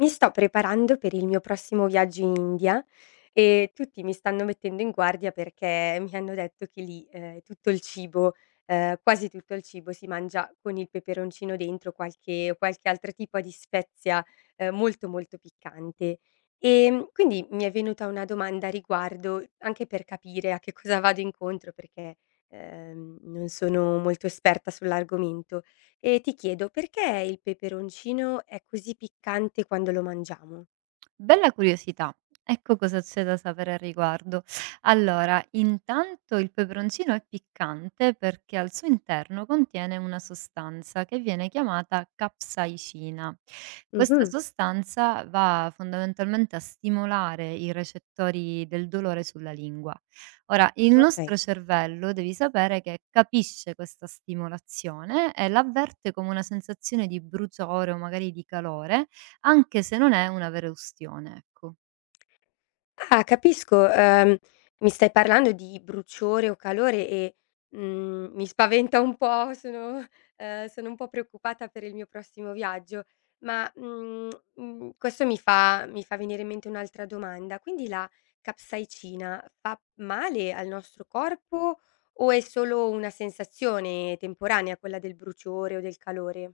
Mi sto preparando per il mio prossimo viaggio in India, e tutti mi stanno mettendo in guardia perché mi hanno detto che lì quasi tutto il cibo si mangia con il peperoncino dentro, qualche altro tipo di spezia molto molto piccante. E quindi mi è venuta una domanda a riguardo, anche per capire a che cosa vado incontro, perché non sono molto esperta sull'argomento. E ti chiedo, perché il peperoncino è così piccante quando lo mangiamo? Bella curiosità. Ecco cosa c'è da sapere al riguardo. Allora, intanto il peperoncino è piccante perché al suo interno contiene una sostanza che viene chiamata capsaicina. Questa Mh-mh. sostanza va fondamentalmente a stimolare i recettori del dolore sulla lingua. Ora, il Okay. nostro cervello, devi sapere che capisce questa stimolazione e l'avverte come una sensazione di bruciore o magari di calore anche se non è una vera ustione, ecco. Ah, capisco, mi stai parlando di bruciore o calore e, mi spaventa un po', sono un po' preoccupata per il mio prossimo viaggio, ma, questo mi fa venire in mente un'altra domanda. Quindi la capsaicina fa male al nostro corpo o è solo una sensazione temporanea quella del bruciore o del calore?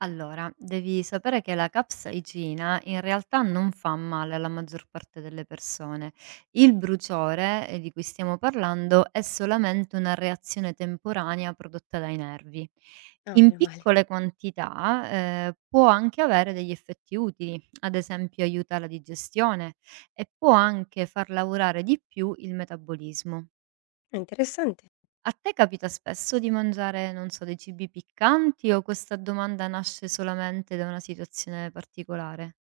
Allora, devi sapere che la capsaicina in realtà non fa male alla maggior parte delle persone. Il bruciore di cui stiamo parlando è solamente una reazione temporanea prodotta dai nervi. Ah, In meno male. piccole quantità, può anche avere degli effetti utili, ad esempio aiuta la digestione e può anche far lavorare di più il metabolismo. È interessante. A te capita spesso di mangiare, non so, dei cibi piccanti o questa domanda nasce solamente da una situazione particolare?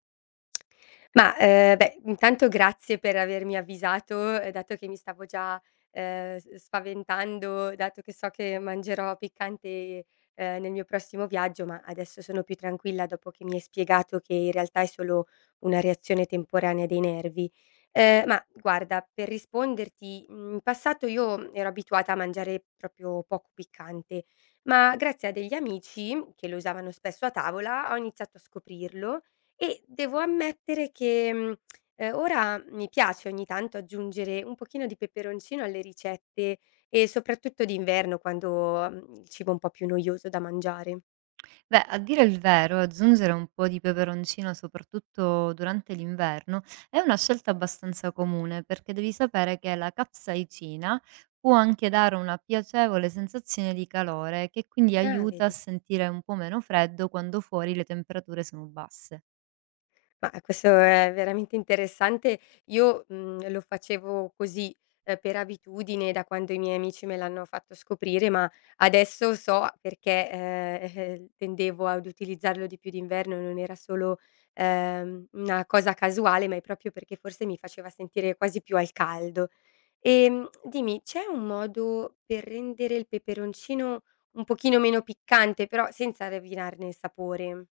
Ma, beh, intanto grazie per avermi avvisato, dato che mi stavo già, s spaventando, dato che so che mangerò piccante, nel mio prossimo viaggio, ma adesso sono più tranquilla dopo che mi hai spiegato che in realtà è solo una reazione temporanea dei nervi. Ma guarda, per risponderti, in passato io ero abituata a mangiare proprio poco piccante, ma grazie a degli amici che lo usavano spesso a tavola ho iniziato a scoprirlo e devo ammettere che, ora mi piace ogni tanto aggiungere un pochino di peperoncino alle ricette e soprattutto d'inverno quando, il cibo è un po' più noioso da mangiare. Beh, a dire il vero, aggiungere un po' di peperoncino, soprattutto durante l'inverno, è una scelta abbastanza comune perché devi sapere che la capsaicina può anche dare una piacevole sensazione di calore che quindi Ah, aiuta a vedi. sentire un po' meno freddo quando fuori le temperature sono basse. Ma questo è veramente interessante. Io, lo facevo così, per abitudine da quando i miei amici me l'hanno fatto scoprire, ma adesso so perché, tendevo ad utilizzarlo di più d'inverno, non era solo, una cosa casuale, ma è proprio perché forse mi faceva sentire quasi più al caldo. Dimmi, c'è un modo per rendere il peperoncino un pochino meno piccante, però senza rovinarne il sapore?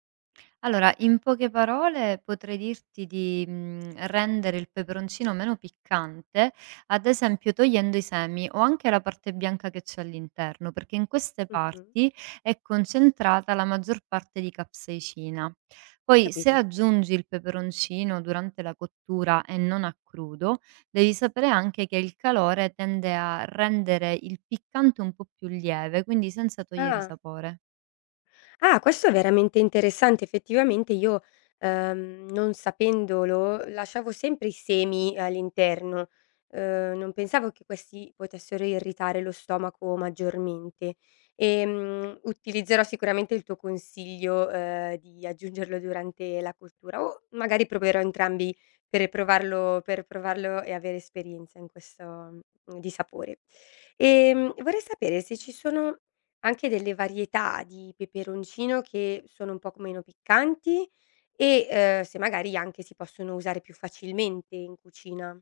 Allora, in poche parole potrei dirti di, rendere il peperoncino meno piccante, ad esempio togliendo i semi o anche la parte bianca che c'è all'interno, perché in queste Mh-mh. parti è concentrata la maggior parte di capsaicina. Poi se Capito. aggiungi il peperoncino durante la cottura e non a crudo, devi sapere anche che il calore tende a rendere il piccante un po' più lieve, quindi senza togliere Ah. sapore. Ah, questo è veramente interessante. Effettivamente io, non sapendolo, lasciavo sempre i semi all'interno. Non pensavo che questi potessero irritare lo stomaco maggiormente. Utilizzerò sicuramente il tuo consiglio, di aggiungerlo durante la cottura o magari proverò entrambi per provarlo e avere esperienza in questo di sapore. Vorrei sapere se ci sono anche delle varietà di peperoncino che sono un poco meno piccanti e, se magari anche si possono usare più facilmente in cucina.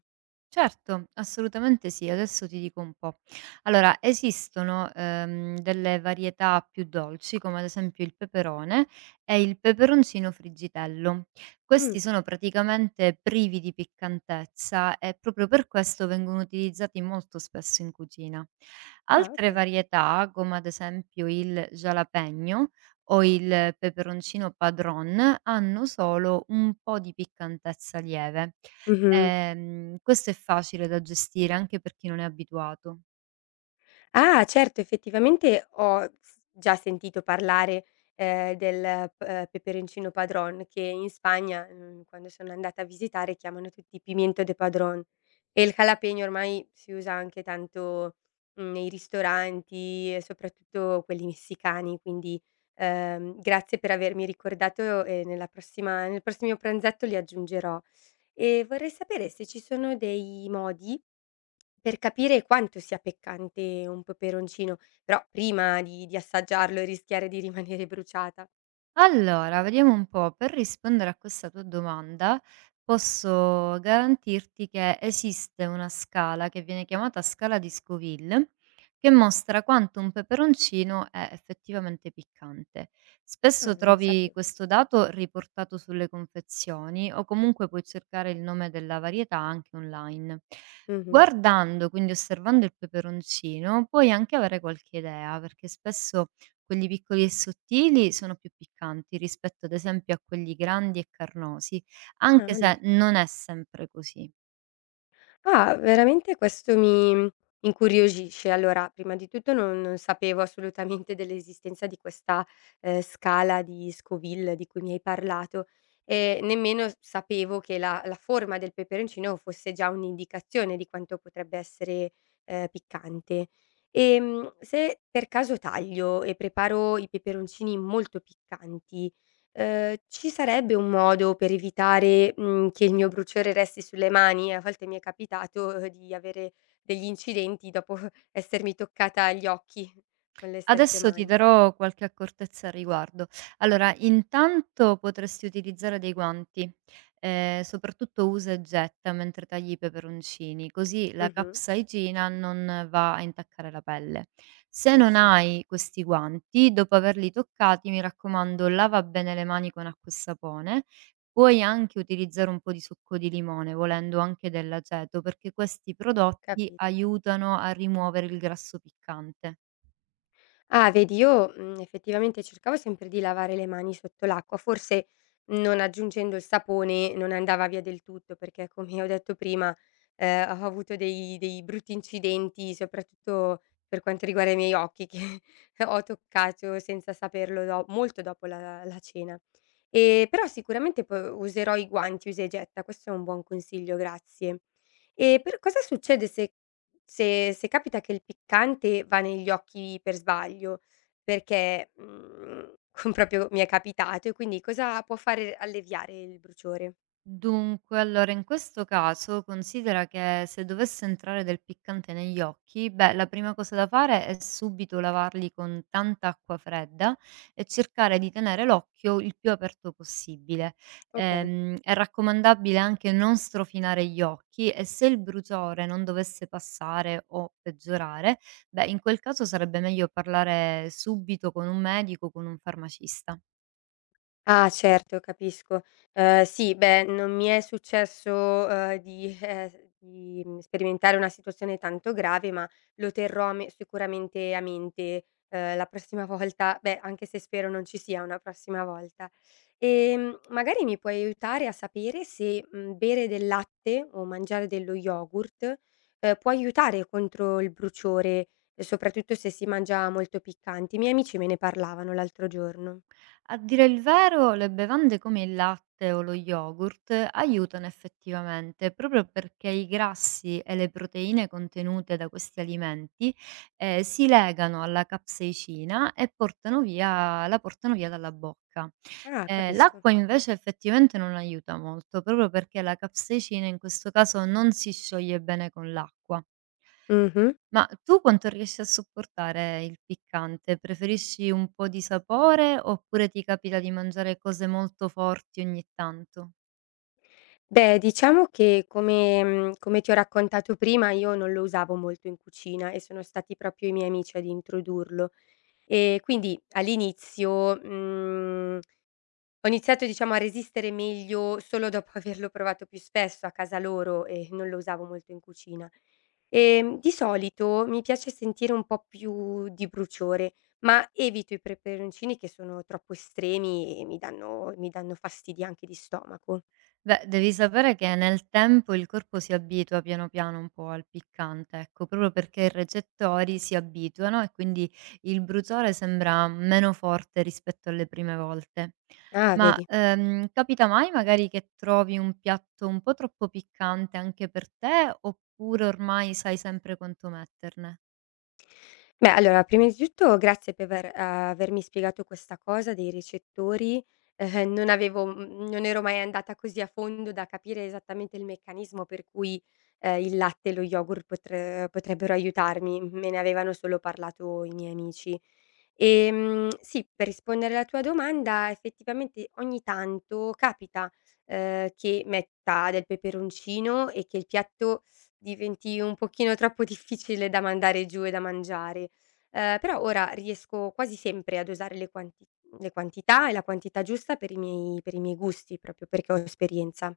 Certo, assolutamente sì, adesso ti dico un po'. Allora, esistono, delle varietà più dolci, come ad esempio il peperone e il peperoncino friggitello. Questi Mh. sono praticamente privi di piccantezza e proprio per questo vengono utilizzati molto spesso in cucina. Ah, Altre okay. varietà, come ad esempio il jalapeno o il peperoncino padron, hanno solo un po' di piccantezza lieve. Mh-mh. Questo è facile da gestire anche per chi non è abituato. Ah, certo, effettivamente ho s già sentito parlare, del p peperoncino padron che in Spagna, quando sono andata a visitare chiamano tutti pimiento de padrón. E il jalapeño ormai si usa anche tanto, nei ristoranti e soprattutto quelli messicani, quindi, grazie per avermi ricordato e nel prossimo pranzetto li aggiungerò. E vorrei sapere se ci sono dei modi per capire quanto sia peccante un peperoncino, però prima di assaggiarlo e rischiare di rimanere bruciata. Allora, vediamo un po', per rispondere a questa tua domanda, posso garantirti che esiste una scala che viene chiamata scala di Scoville, che mostra quanto un peperoncino è effettivamente piccante. Ah, Spesso non lo trovi sapevo. questo dato riportato sulle confezioni o comunque puoi cercare il nome della varietà anche online. Mh-mh. Guardando, quindi osservando il peperoncino, puoi anche avere qualche idea, perché spesso quelli piccoli e sottili sono più piccanti rispetto ad esempio a quelli grandi e carnosi, Ah, anche ma se dai. non è sempre così. Ah, veramente questo mi incuriosisce. Allora, prima di tutto non sapevo assolutamente dell'esistenza di questa, scala di Scoville di cui mi hai parlato, e nemmeno sapevo che la forma del peperoncino fosse già un'indicazione di quanto potrebbe essere, piccante. Se per caso taglio e preparo i peperoncini molto piccanti, ci sarebbe un modo per evitare, che il mio bruciore resti sulle mani? A volte mi è capitato, di avere degli incidenti dopo essermi toccata gli occhi con le stesse Adesso ti mani. darò qualche accortezza a riguardo. Allora, intanto potresti utilizzare dei guanti, soprattutto usa e getta mentre tagli i peperoncini, così la Mh-mh. capsaicina non va a intaccare la pelle. Se non Giusto. hai questi guanti, dopo averli toccati, mi raccomando, lava bene le mani con acqua e sapone. Puoi anche utilizzare un po' di succo di limone, volendo anche dell'aceto, perché questi prodotti Capito. aiutano a rimuovere il grasso piccante. Ah, vedi io, effettivamente cercavo sempre di lavare le mani sotto l'acqua, forse non aggiungendo il sapone non andava via del tutto, perché come ho detto prima, ho avuto dei brutti incidenti, soprattutto per quanto riguarda i miei occhi che ho toccato senza saperlo do molto dopo la cena. Però sicuramente po userò i guanti usa e getta, questo è un buon consiglio, grazie. E per cosa succede se capita che il piccante va negli occhi per sbaglio, perché, con proprio mi è capitato e quindi cosa può fare alleviare il bruciore? Dunque, allora in questo caso considera che se dovesse entrare del piccante negli occhi, beh, la prima cosa da fare è subito lavarli con tanta acqua fredda e cercare di tenere l'occhio il più aperto possibile. Okay. È raccomandabile anche non strofinare gli occhi e se il bruciore non dovesse passare o peggiorare, beh, in quel caso sarebbe meglio parlare subito con un medico o con un farmacista. Ah, certo, capisco. Sì, beh, non mi è successo, di sperimentare una situazione tanto grave, ma lo terrò a me sicuramente a mente, la prossima volta, beh, anche se spero non ci sia una prossima volta. Magari mi puoi aiutare a sapere se, bere del latte o mangiare dello yogurt, può aiutare contro il bruciore, soprattutto se si mangia molto piccanti. I miei amici me ne parlavano l'altro giorno. A dire il vero, le bevande come il latte o lo yogurt aiutano effettivamente, proprio perché i grassi e le proteine contenute da questi alimenti si legano alla capsaicina e la portano via dalla bocca. Ah, capisco. L'acqua invece effettivamente non aiuta molto, proprio perché la capsaicina in questo caso non si scioglie bene con l'acqua. Mh-mh. Ma tu quanto riesci a sopportare il piccante? Preferisci un po' di sapore oppure ti capita di mangiare cose molto forti ogni tanto? Beh, diciamo che come ti ho raccontato prima io non lo usavo molto in cucina e sono stati proprio i miei amici ad introdurlo. E quindi all'inizio, ho iniziato diciamo a resistere meglio solo dopo averlo provato più spesso a casa loro e non lo usavo molto in cucina. Di solito mi piace sentire un po' più di bruciore, ma evito i peperoncini che sono troppo estremi e mi danno fastidi anche di stomaco. Beh, devi sapere che nel tempo il corpo si abitua piano piano un po' al piccante, ecco, proprio perché i recettori si abituano e quindi il bruciore sembra meno forte rispetto alle prime volte. Ah, Ma vedi. Capita mai magari che trovi un piatto un po' troppo piccante anche per te, oppure ormai sai sempre quanto metterne? Beh, allora, prima di tutto grazie per avermi spiegato questa cosa dei ricettori. Non avevo mhmm, non ero mai andata così a fondo da capire esattamente il meccanismo per cui, il latte e lo yogurt potrebbero aiutarmi. Me ne avevano solo parlato i miei amici. Sì, per rispondere alla tua domanda, effettivamente ogni tanto capita, che metta del peperoncino e che il piatto diventi un pochino troppo difficile da mandare giù e da mangiare. Però ora riesco quasi sempre a dosare le quantità e la quantità giusta per i miei gusti, proprio perché ho esperienza.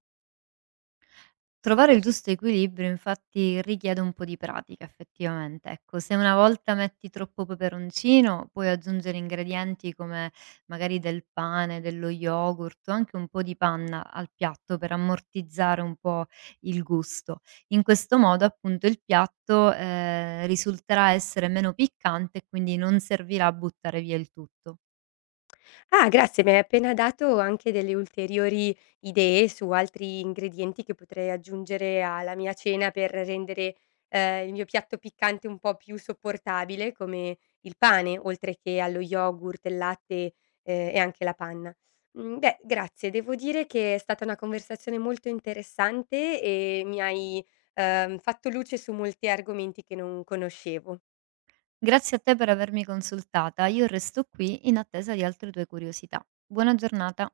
Trovare il giusto equilibrio infatti richiede un po' di pratica effettivamente, ecco. Se una volta metti troppo peperoncino, puoi aggiungere ingredienti come magari del pane, dello yogurt o anche un po' di panna al piatto per ammortizzare un po' il gusto. In questo modo appunto il piatto, risulterà essere meno piccante e quindi non servirà a buttare via il tutto. Ah, grazie, mi hai appena dato anche delle ulteriori idee su altri ingredienti che potrei aggiungere alla mia cena per rendere, il mio piatto piccante un po' più sopportabile, come il pane, oltre che allo yogurt, il latte, e anche la panna. Beh, grazie, devo dire che è stata una conversazione molto interessante e mi hai, fatto luce su molti argomenti che non conoscevo. Grazie a te per avermi consultata, io resto qui in attesa di altre tue curiosità. Buona giornata.